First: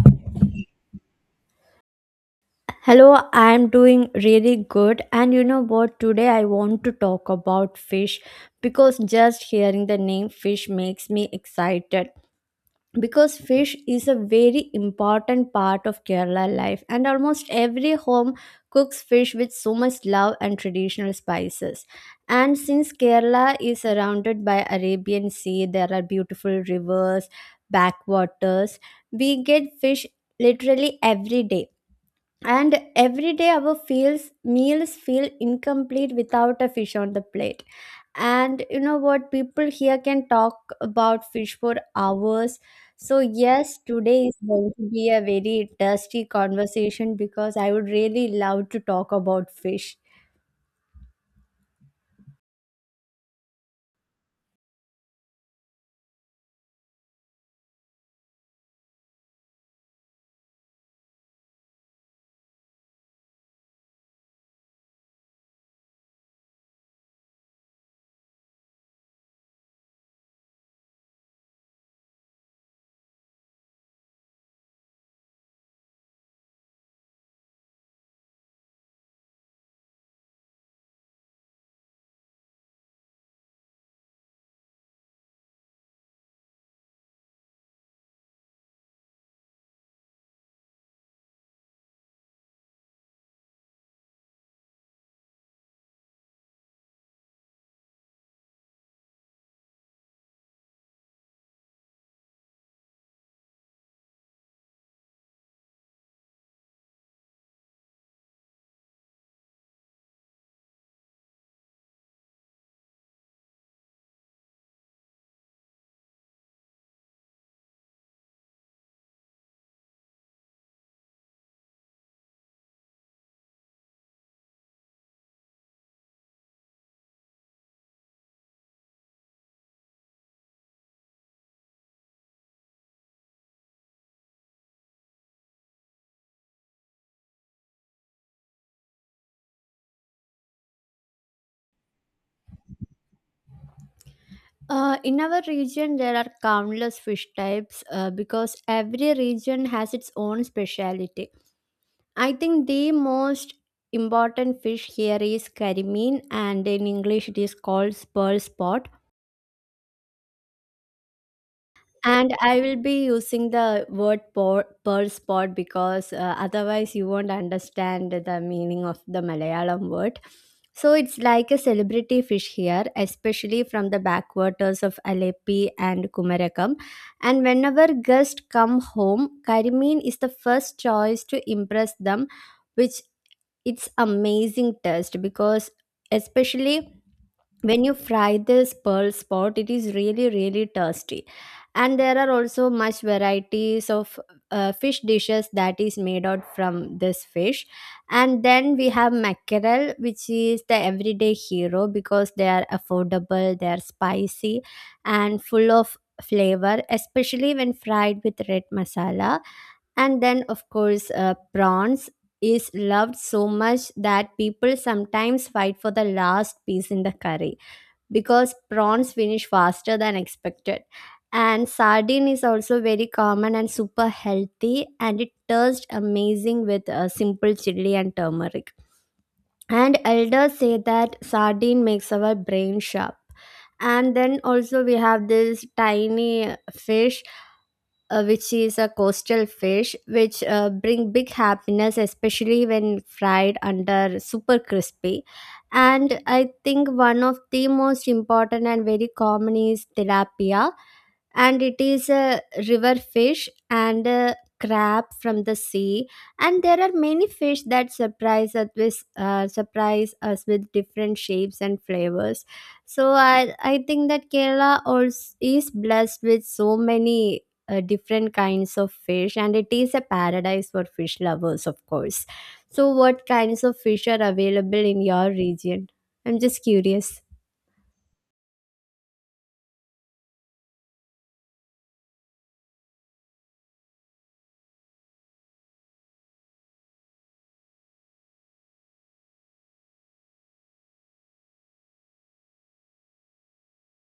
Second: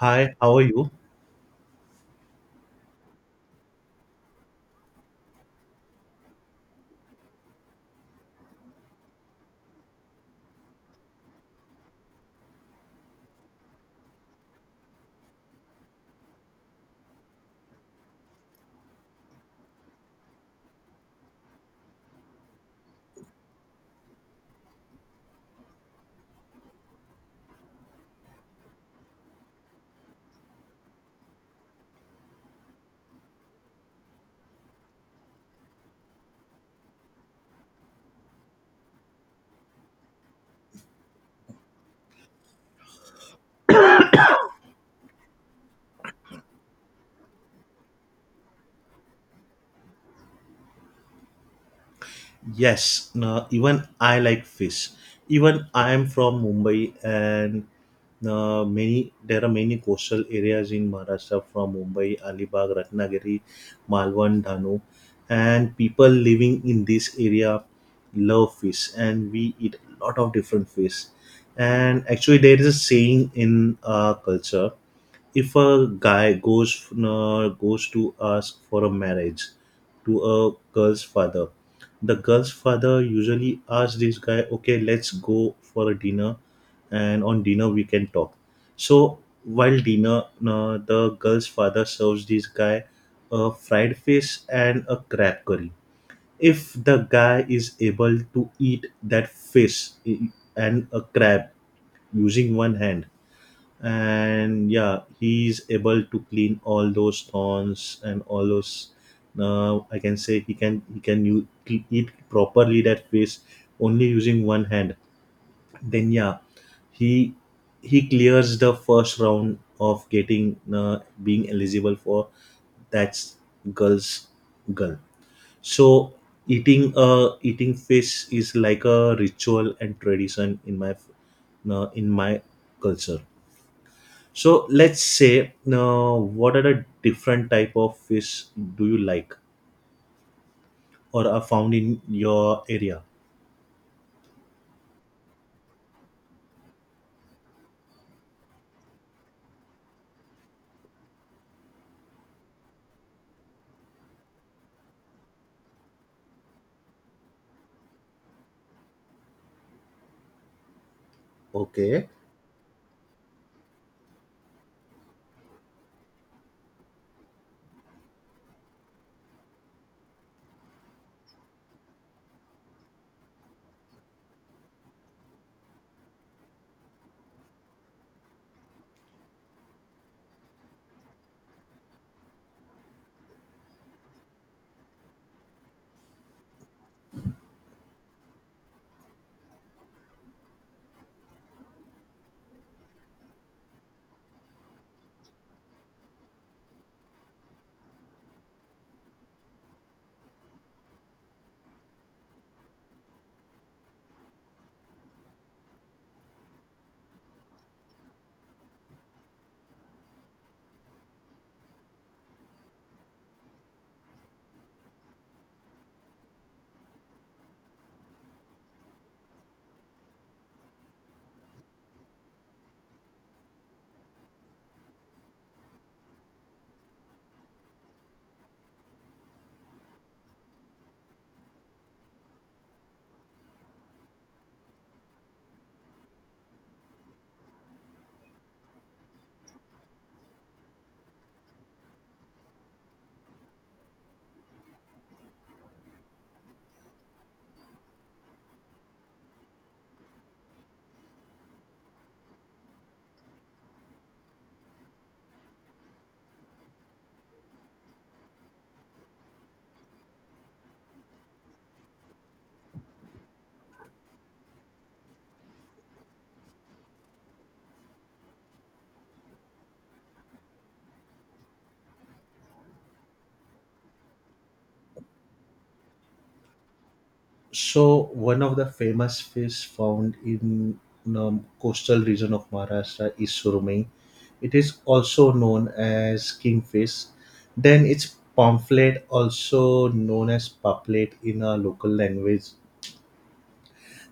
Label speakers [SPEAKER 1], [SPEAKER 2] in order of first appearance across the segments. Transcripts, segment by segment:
[SPEAKER 1] Hi, how are you?
[SPEAKER 2] Hello, I'm doing really good. And you know what? Today I want to talk about fish because just hearing the name fish makes me excited. Because fish is a very important part of Kerala life, and almost every home cooks fish with so much love and traditional spices. And since Kerala is surrounded by Arabian Sea, there are beautiful rivers, backwaters. We get fish literally every day, and every day our feels meals feel incomplete without a fish on the plate. And you know what, people here can talk about fish for hours. So yes, today is going to be a very dusty conversation because I would really love to talk about fish.
[SPEAKER 1] Yes, no, even I like fish. Even I am from Mumbai, and many there are many coastal areas in Maharashtra from Mumbai, Alibag, Ratnagiri, Malwan, Dhanu, and people living in this area love fish, and we eat a lot of different fish. And actually, there is a saying in our culture: if a guy goes to ask for a marriage to a girl's father, the girl's father usually asks this guy, okay, let's go for a dinner, and on dinner we can talk. So while dinner, the girl's father serves this guy a fried fish and a crab curry. If the guy is able to eat that and a crab using one hand, and yeah, he's able to clean all those thorns and all those, now I can say he can eat properly that fish only using one hand, then yeah, he he clears the first round of getting being eligible for that's girl's girl So eating fish is like a ritual and tradition in my culture. So let's say, what are the different type of fish do you like or are found in your area?
[SPEAKER 2] In our region, there are countless fish types, because every region has its own speciality. I think the most important fish here is carimine, and in English it is called pearl spot.
[SPEAKER 1] Okay.
[SPEAKER 2] And I will be using the word pearl spot because otherwise you won't understand the meaning of the Malayalam word. So it's like a celebrity fish here, especially from the backwaters of Aleppi and Kumarakam. And whenever guests come home, carimine is the first choice to impress them, which it's amazing taste because, especially when you fry this pearl spot, it is really really tasty. And there are also much varieties of fish dishes that is made out from this fish. And then we have mackerel, which is the everyday hero because they are affordable, they are spicy, and full of flavor, especially when fried with red masala. And then, of course, prawns is loved so much that people sometimes fight for the last piece in the curry because prawns finish faster than expected. And sardine is also very common and super healthy, and it tastes amazing with simple chili and turmeric. And elders say that sardine makes our brain sharp. And then also, we have this tiny fish, which is a coastal fish, which bring big happiness, especially when fried under super crispy. And I think one of the most important and very common is tilapia, and it is a river fish, and a crab from the sea. And there are many fish that surprise us with different shapes and flavors. So I think that Kerala also is blessed with so many different kinds of fish, and it is a paradise for fish lovers, of course. So what kinds of fish are available in your region? I'm just curious.
[SPEAKER 1] So one of the famous fish found in coastal region of Maharashtra is surumai. It is also known as kingfish. Then it's pamphlet, also known as paplet in our local language.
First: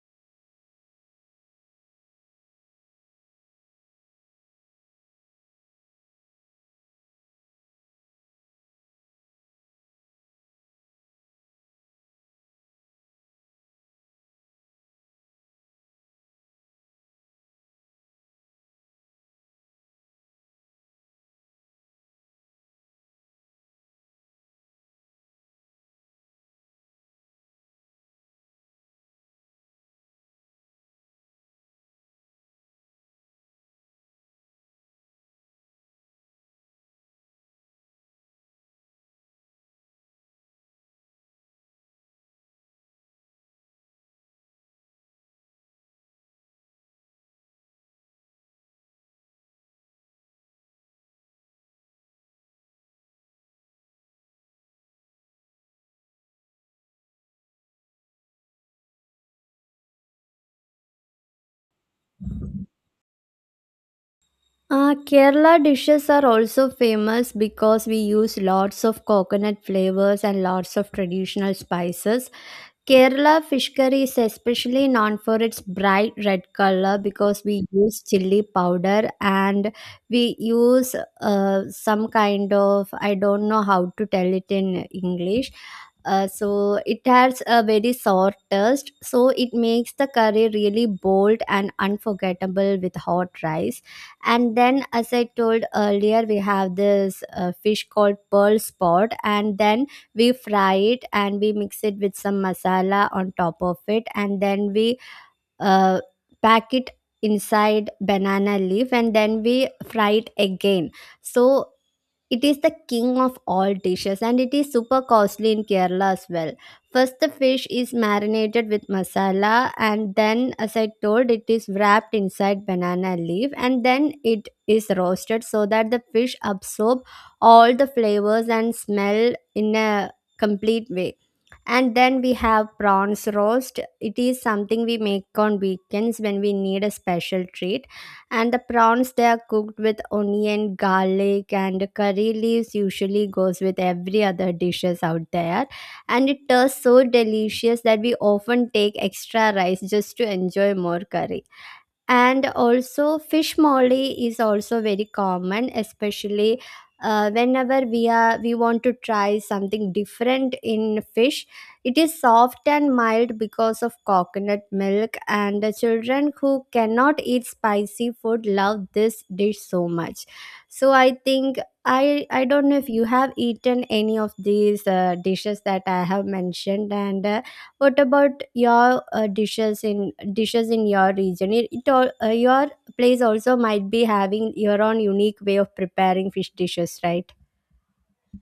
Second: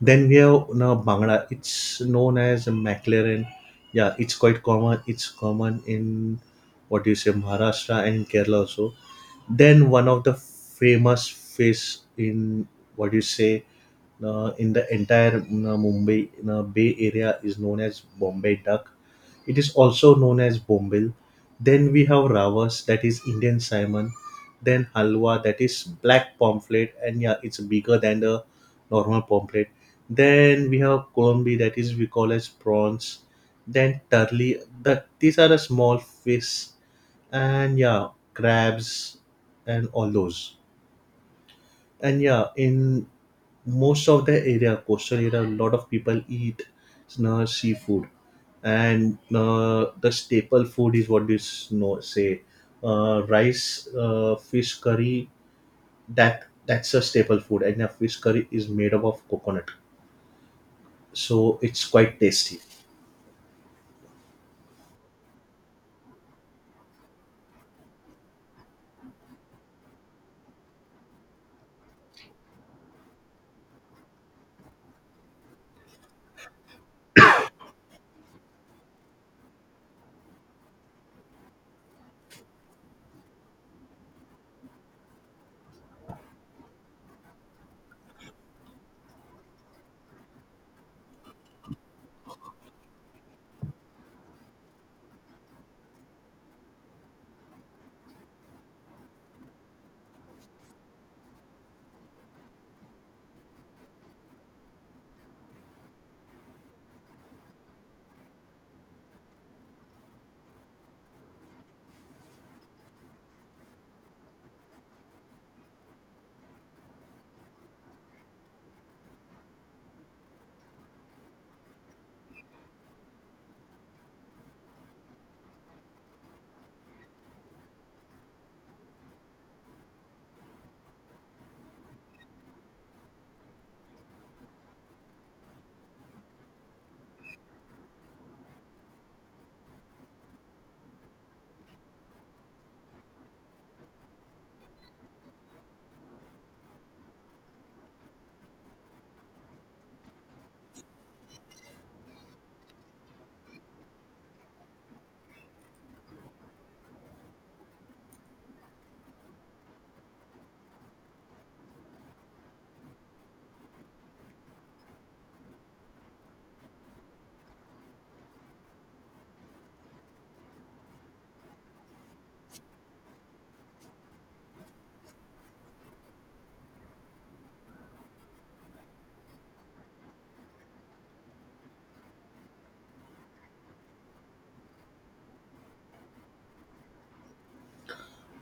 [SPEAKER 1] Then we have now Bangla. It's known as McLaren. Yeah, it's quite common. It's common in, what do you say, Maharashtra and in Kerala also. Then one of the famous face in, what do you say, in the entire Mumbai Bay Area is known as Bombay duck. It is also known as bombil. Then we have ravas, that is Indian salmon. Then halwa, that is black pomfret, and yeah, it's bigger than the normal pomfret. Then we have colombi, that is we call as prawns. Then turley. That these are the small fish, and yeah, crabs and all those. And yeah, in most of the area, coastal area, a lot of people eat seafood, and the staple food is, what is no say, rice, fish curry. That's a staple food, and yeah, fish curry is made up of coconut, so it's quite tasty.
[SPEAKER 2] Kerala dishes are also famous because we use lots of coconut flavors and lots of traditional spices. Kerala fish curry is especially known for its bright red color because we use chili powder, and we use some kind of, I don't know how to tell it in English. So it has a very sour taste, so it makes the curry really bold and unforgettable with hot rice. And then, as I told earlier, we have this fish called pearl spot, and then we fry it and we mix it with some masala on top of it, and then we uh, pack it inside banana leaf, and then we fry it again. So it is the king of all dishes, and it is super costly in Kerala as well. First, the fish is marinated with masala, and then, as I told, it is wrapped inside banana leaf and then it is roasted so that the fish absorb all the flavors and smell in a complete way. And then we have prawns roast. It is something we make on weekends when we need a special treat, and the prawns, they are cooked with onion, garlic, and curry leaves, usually goes with every other dishes out there. And it tastes so delicious that we often take extra rice just to enjoy more curry. And also fish molly is also very common, especially whenever we want to try something different in fish. It is soft and mild because of coconut milk, and the children who cannot eat spicy food love this dish so much. So I think I don't know if you have eaten any of these dishes that I have mentioned, and what about your dishes in your region? It all, your place also might be having your own unique way of preparing fish dishes, right?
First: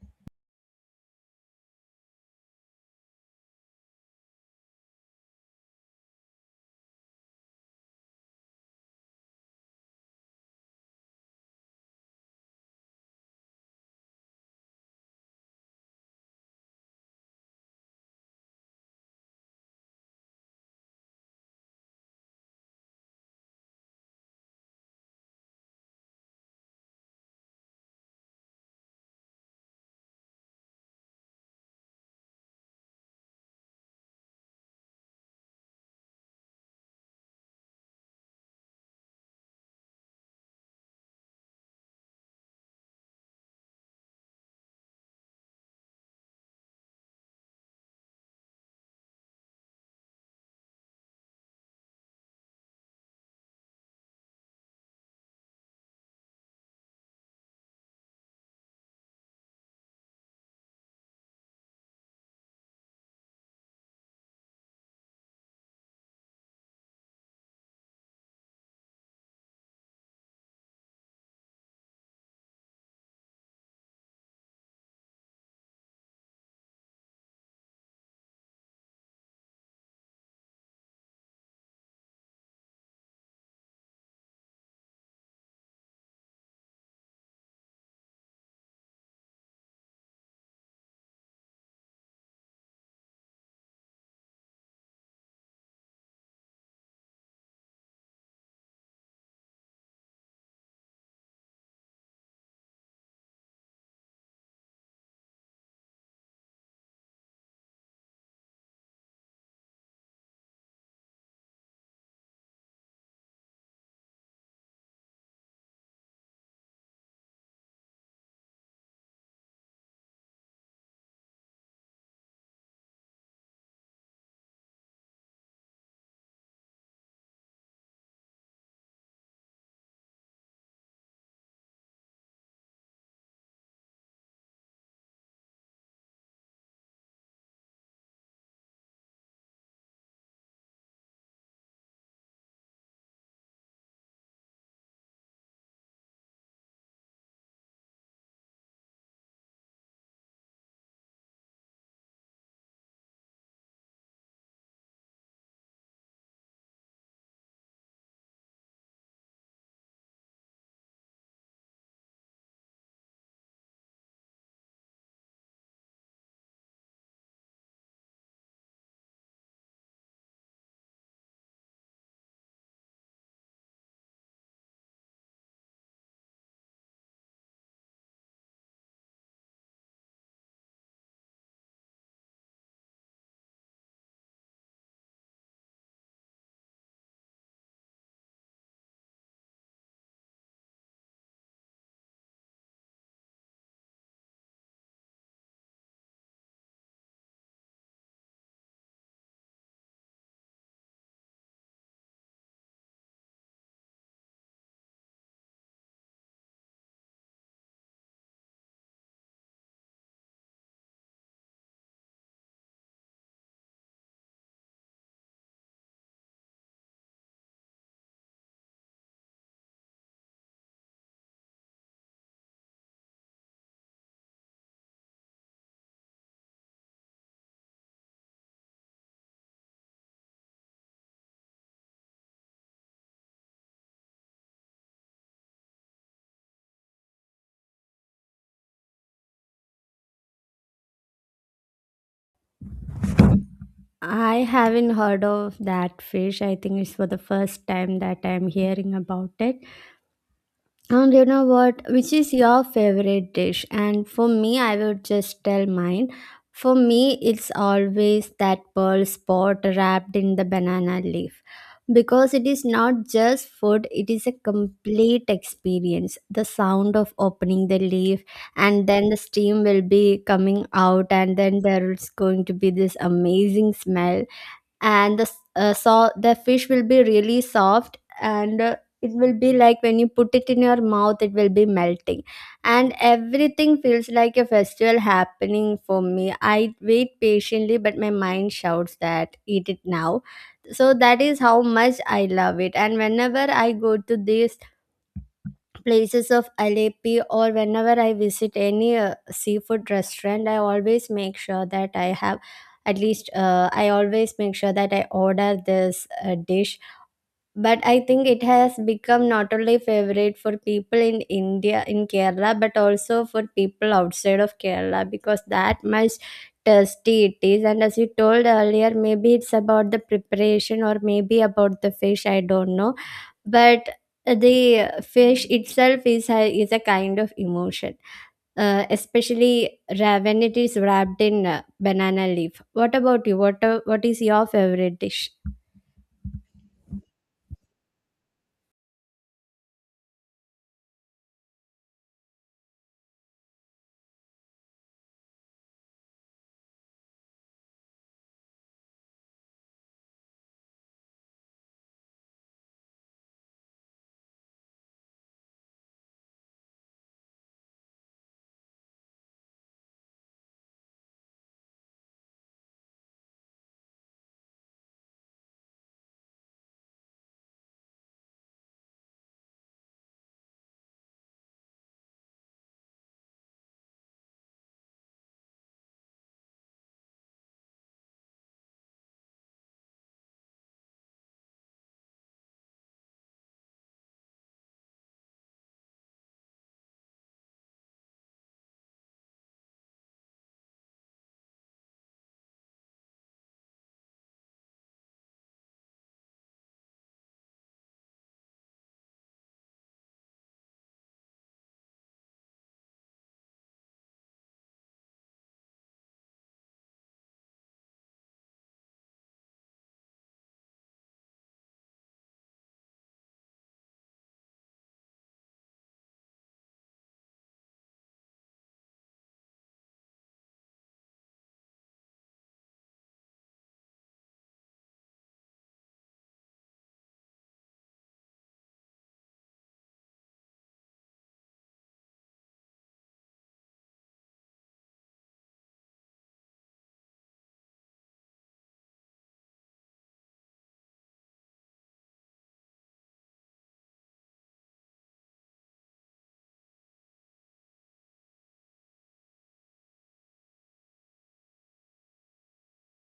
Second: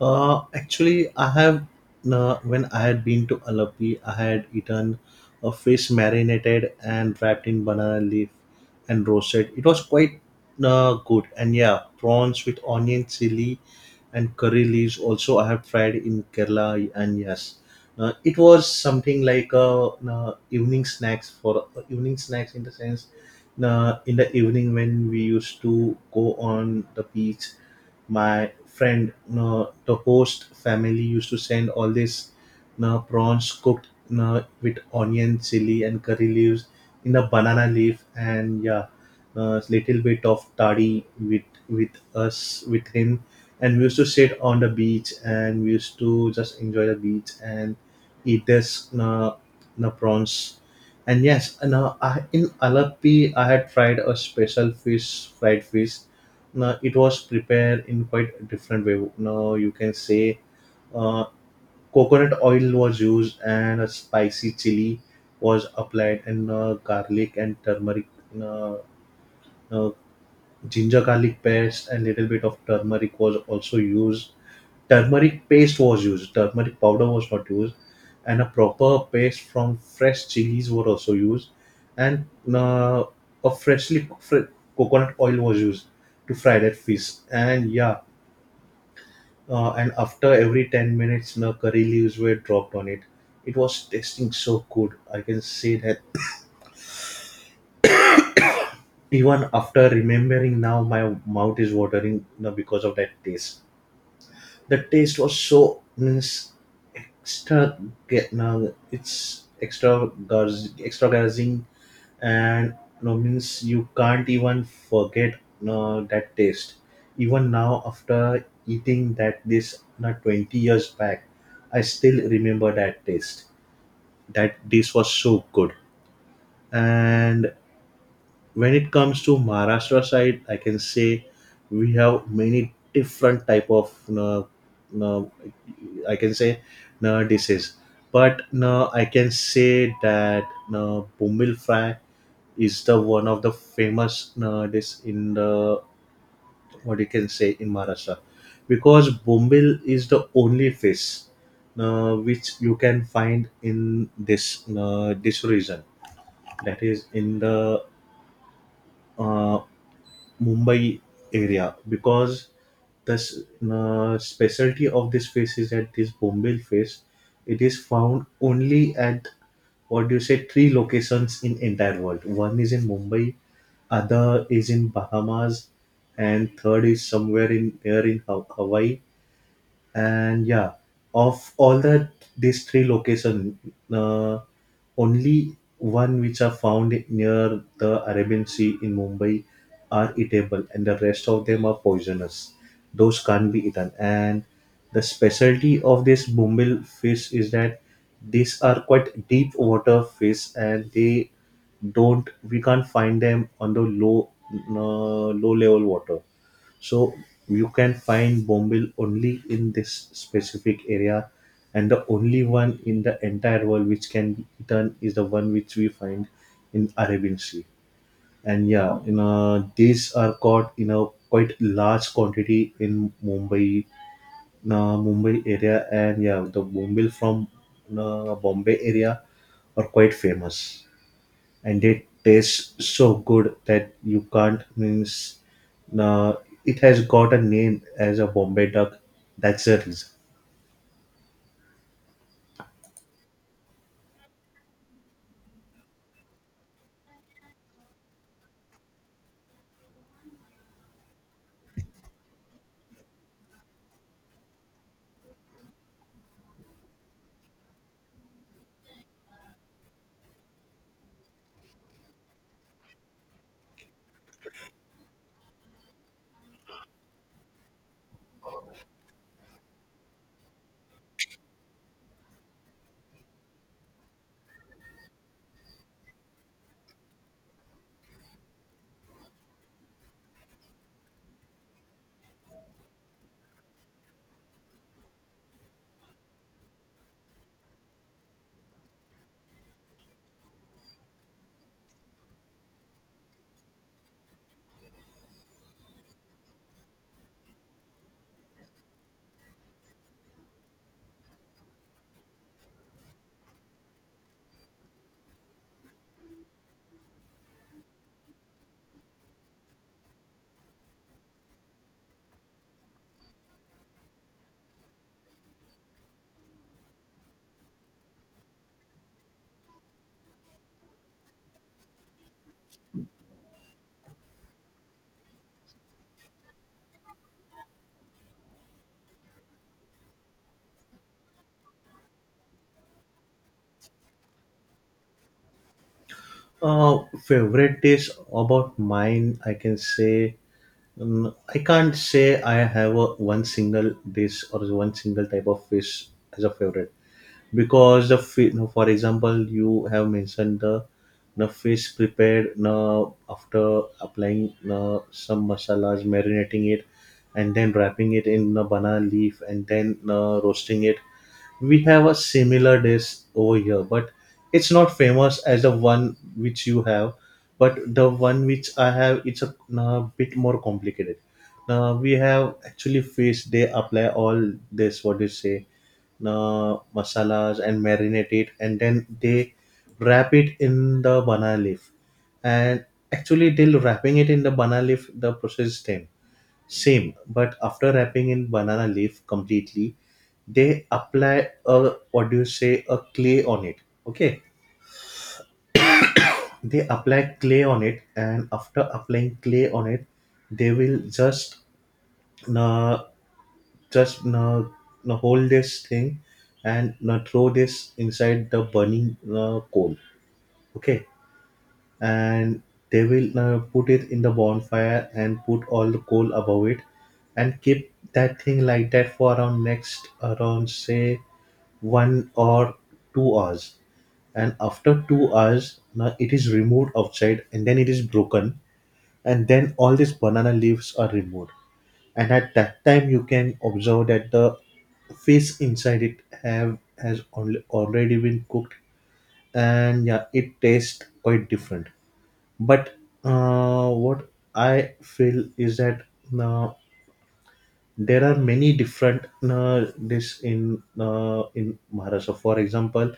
[SPEAKER 1] Actually, I have, when I had been to Alapi, I had eaten a fish marinated and wrapped in banana leaf and roasted. It was quite good, and yeah, prawns with onion, chili, and curry leaves. Also, I have tried in Kerala, and yes, it was something like a evening snacks, for evening snacks in the sense. In the evening when we used to go on the beach, my friend no, the host family used to send all this, no, prawns cooked no, with onion, chili, and curry leaves in a banana leaf, and yeah, a little bit of toddy with us with him, and we used to sit on the beach and we used to just enjoy the beach and eat this no, no prawns, and yes, and I, in Alapi, I had tried a special fish, fried fish. It was prepared in quite a different way. Now you can say, uh, coconut oil was used and a spicy chili was applied, and garlic and turmeric, uh, uh, ginger garlic paste and little bit of turmeric was also used. Turmeric paste was used. Turmeric powder was not used, and a proper paste from fresh chilies were also used, and uh, a freshly cooked coconut oil was used to fry that fish. And yeah, and after every 10 minutes the curry leaves were dropped on it. It was tasting so good, I can say that even after remembering now, my mouth is watering now because of that taste. The taste was so, means, extra, get now it's extra, extra, and no means you can't even forget that taste. Even now, after eating that this 20 years back, I still remember that taste, that this was so good. And when it comes to Maharashtra side, I can say we have many different type of uh, I can say dishes. But I can say that Bumil fry is the one of the famous dish in the, what you can say, in Maharashtra, because Bombil is the only fish which you can find in this region, that is in the uh, Mumbai area, because the specialty of this face is that this Bombay face, it is found only at, what do you say, three locations in entire world. One is in Mumbai, other is in Bahamas, and third is somewhere in there in Hawaii. And yeah, of all the these three location, uh, only one which are found near the Arabian Sea in Mumbai are eatable and the rest of them are poisonous. Those can't be eaten. And the specialty of this bumbil fish is that these are quite deep water fish and they don't we can't find them on the low level water. So you can find bombil only in this specific area, and the only one in the entire world which can be eaten is the one which we find in Arabian Sea. And yeah, you know, these are caught in a quite large quantity in Mumbai area, and yeah, the bombil from Bombay area are quite famous and it tastes so good that you can't miss. Uh, it has got a name as a Bombay duck. That's the reason.
[SPEAKER 2] I haven't heard of that fish. I think it's for the first time that I'm hearing about it. And you know what? Which is your favorite dish? And for me, I would just tell mine. For me, it's always that pearl spot wrapped in the banana leaf. Because it is not just food, it is a complete experience. The sound of opening the leaf, and then the steam will be coming out, and then there's going to be this amazing smell, and so the fish will be really soft and, it will be like when you put it in your mouth it will be melting, and everything feels like a festival happening. For me, I wait patiently, but my mind shouts that eat it now. So that is how much I love it. And whenever I go to these places of Alepi, or whenever I visit any seafood restaurant, I always make sure that I have at least, I always make sure that I order this dish. But I think it has become not only favorite for people in India, in Kerala, but also for people outside of Kerala because that much tasty it is. And as you told earlier, maybe it's about the preparation or maybe about the fish, I don't know. But the fish itself is is a kind of emotion, especially when it is wrapped in banana leaf. What about you? What what is your favorite dish?
[SPEAKER 1] Uh, Favorite dish about mine, I can say, I can't say I have a one single dish or one single type of fish as a favorite. Because the fish, for example, you have mentioned the fish prepared now after applying some masalas, marinating it, and then wrapping it in a banana leaf and then roasting it. We have a similar dish over here, but it's not famous as the one which you have. But the one which I have, it's a, bit more complicated. Now we have actually fish. They apply all this. What do you say? Uh, masalas and marinate it, and then they wrap it in the banana leaf, and actually till wrapping it in the banana leaf the process is same, but after wrapping in banana leaf completely they apply a, what do you say, a clay on it. Okay, they apply clay on it, and after applying clay on it, they will uh, just hold this thing and throw this inside the burning coal. Okay. And they will put it in the bonfire and put all the coal above it and keep that thing like that for around next, around say, 1 or 2 hours. And after 2 hours now it is removed outside and then it is broken and then all these banana leaves are removed, and at that time you can observe that the fish inside it have has al- already been cooked, and yeah, it tastes quite different. But what I feel is that uh, there are many different dish in Maharashtra. For example,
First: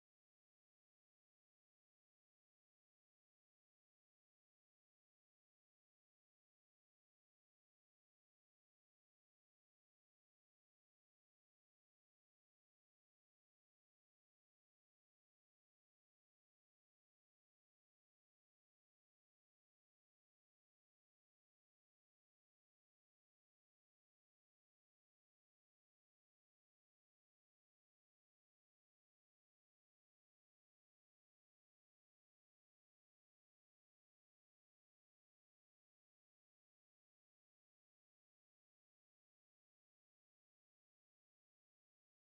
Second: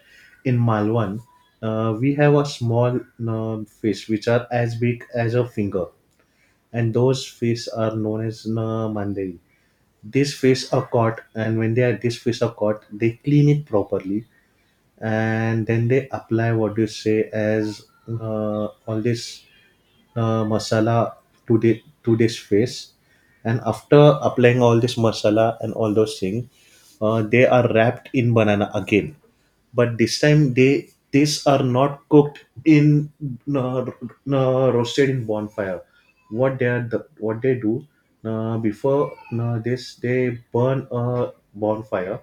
[SPEAKER 1] in Malwan, we have a small fish which are as big as a finger, and those fish are known as mandiri. These fish are caught, and when they are these fish are caught, they clean it properly and then they apply, what you say, as all this masala to the to this fish, and after applying all this masala and all those things, they are wrapped in banana again. But this time they these are not cooked in uh, roasted in bonfire. What they are the, what they do, before this, they burn a bonfire,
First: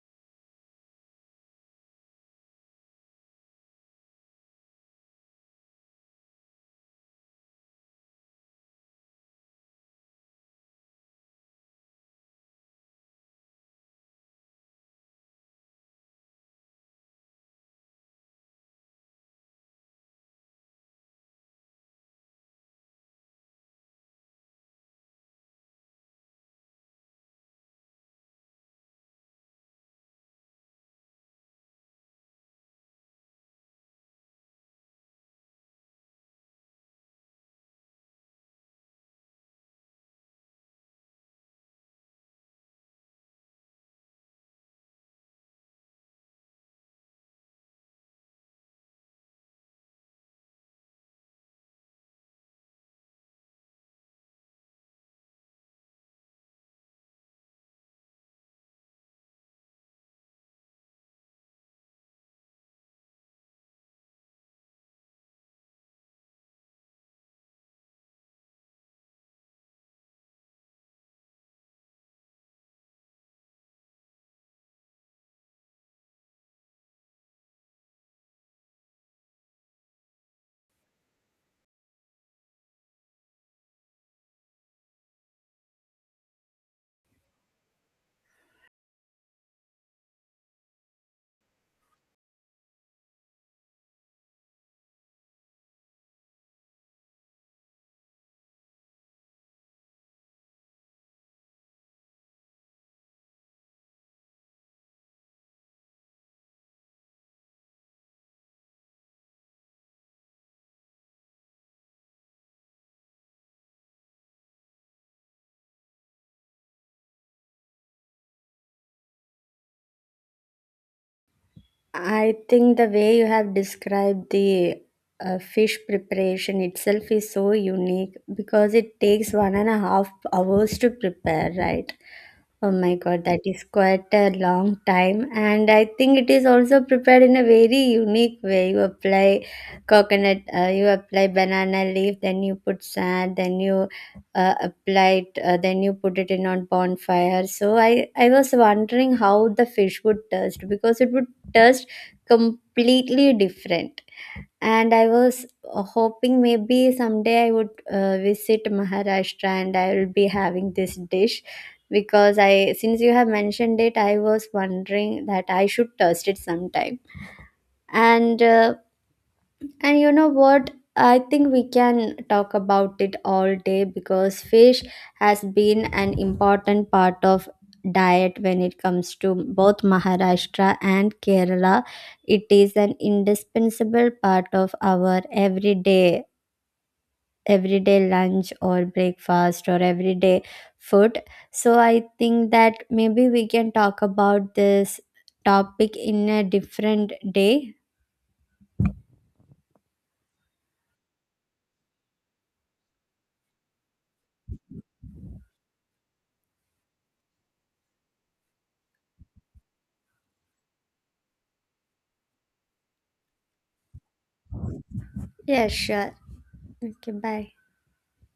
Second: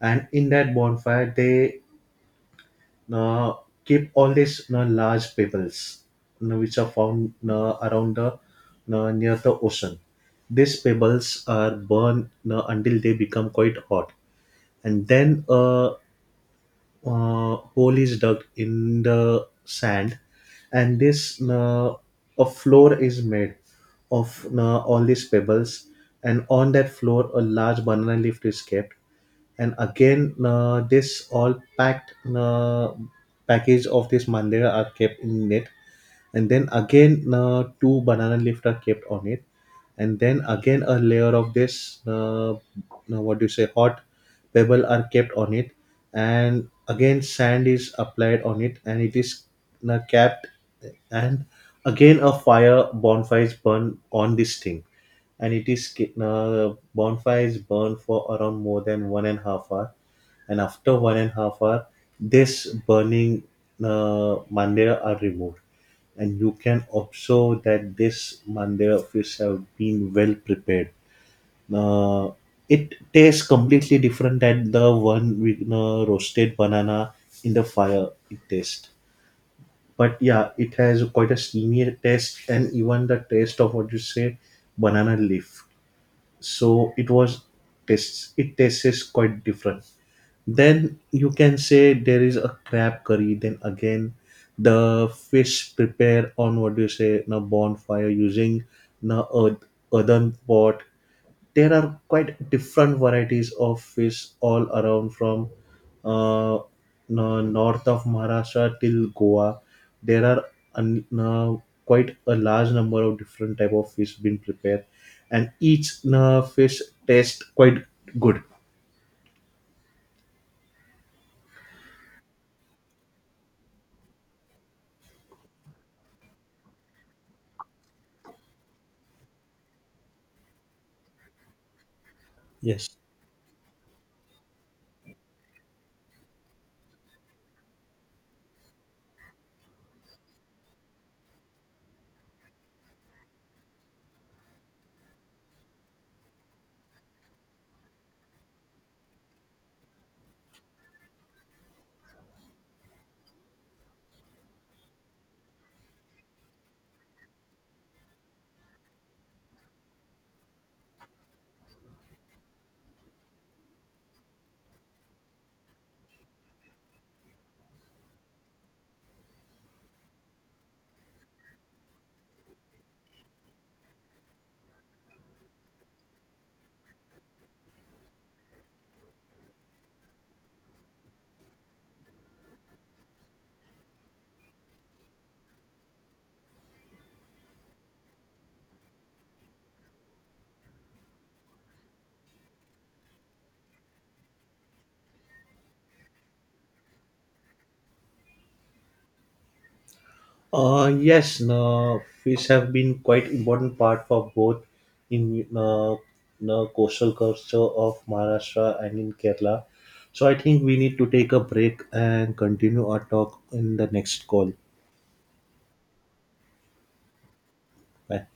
[SPEAKER 1] and in that bonfire they now keep all these large pebbles which are found around the, near the ocean. These pebbles are burned until they become quite hot, and then a hole is dug in the sand, and this a floor is made of all these pebbles, and on that floor a large banana leaf is kept, and again this all packed package of this mandira are kept in it, and then again two banana leaves are kept on it, and then again a layer of this now, what do you say, hot pebble are kept on it, and again sand is applied on it and it is now capped, and again a fire bonfire is burned on this thing, and it is bonfire is burned for around more than 1.5 hours, and after 1.5 hours this burning mandir are removed, and you can observe that this Mandira fish have been well prepared. Uh, it tastes completely different than the one with roasted banana in the fire. It tastes, but yeah, it has quite a steamy taste, and even the taste of, what you say, banana leaf. So it was tastes. It tastes quite different. Then you can say there is a crab curry. Then again, the fish prepare on, what do you say, na bonfire using na earth, earthen pot. There are quite different varieties of fish all around from uh, na north of Maharashtra till Goa. There are un, na quite a large number of different type of fish being prepared, and each na fish tastes quite good.
[SPEAKER 2] I think the way you have described the fish preparation itself is so unique because it takes 1.5 hours to prepare, right? Oh my
[SPEAKER 1] Yes.
[SPEAKER 2] God, that is quite a long time. And I think it is also prepared in a very unique way. You apply coconut, you apply banana leaf, then you put sand, then you apply it, then you put it in on bonfire. So I was wondering how the fish would taste because it would taste completely different. And I was hoping maybe someday I would visit Maharashtra and I will be having this dish, because I since you have mentioned it I was wondering that I should taste it sometime. And and you know what? I think we can talk about it all day because fish has been an important part of diet when it comes to both Maharashtra and Kerala. It is an indispensable part of our everyday lunch or breakfast or everyday food. So I think that maybe we can talk about this topic in a different day.
[SPEAKER 1] Yes, no, fish have been quite important part for both in the coastal culture of Maharashtra and in Kerala. So I think we need to take a break and continue our talk in the next call.
[SPEAKER 2] Yeah, sure. Okay, bye.
[SPEAKER 1] Bye.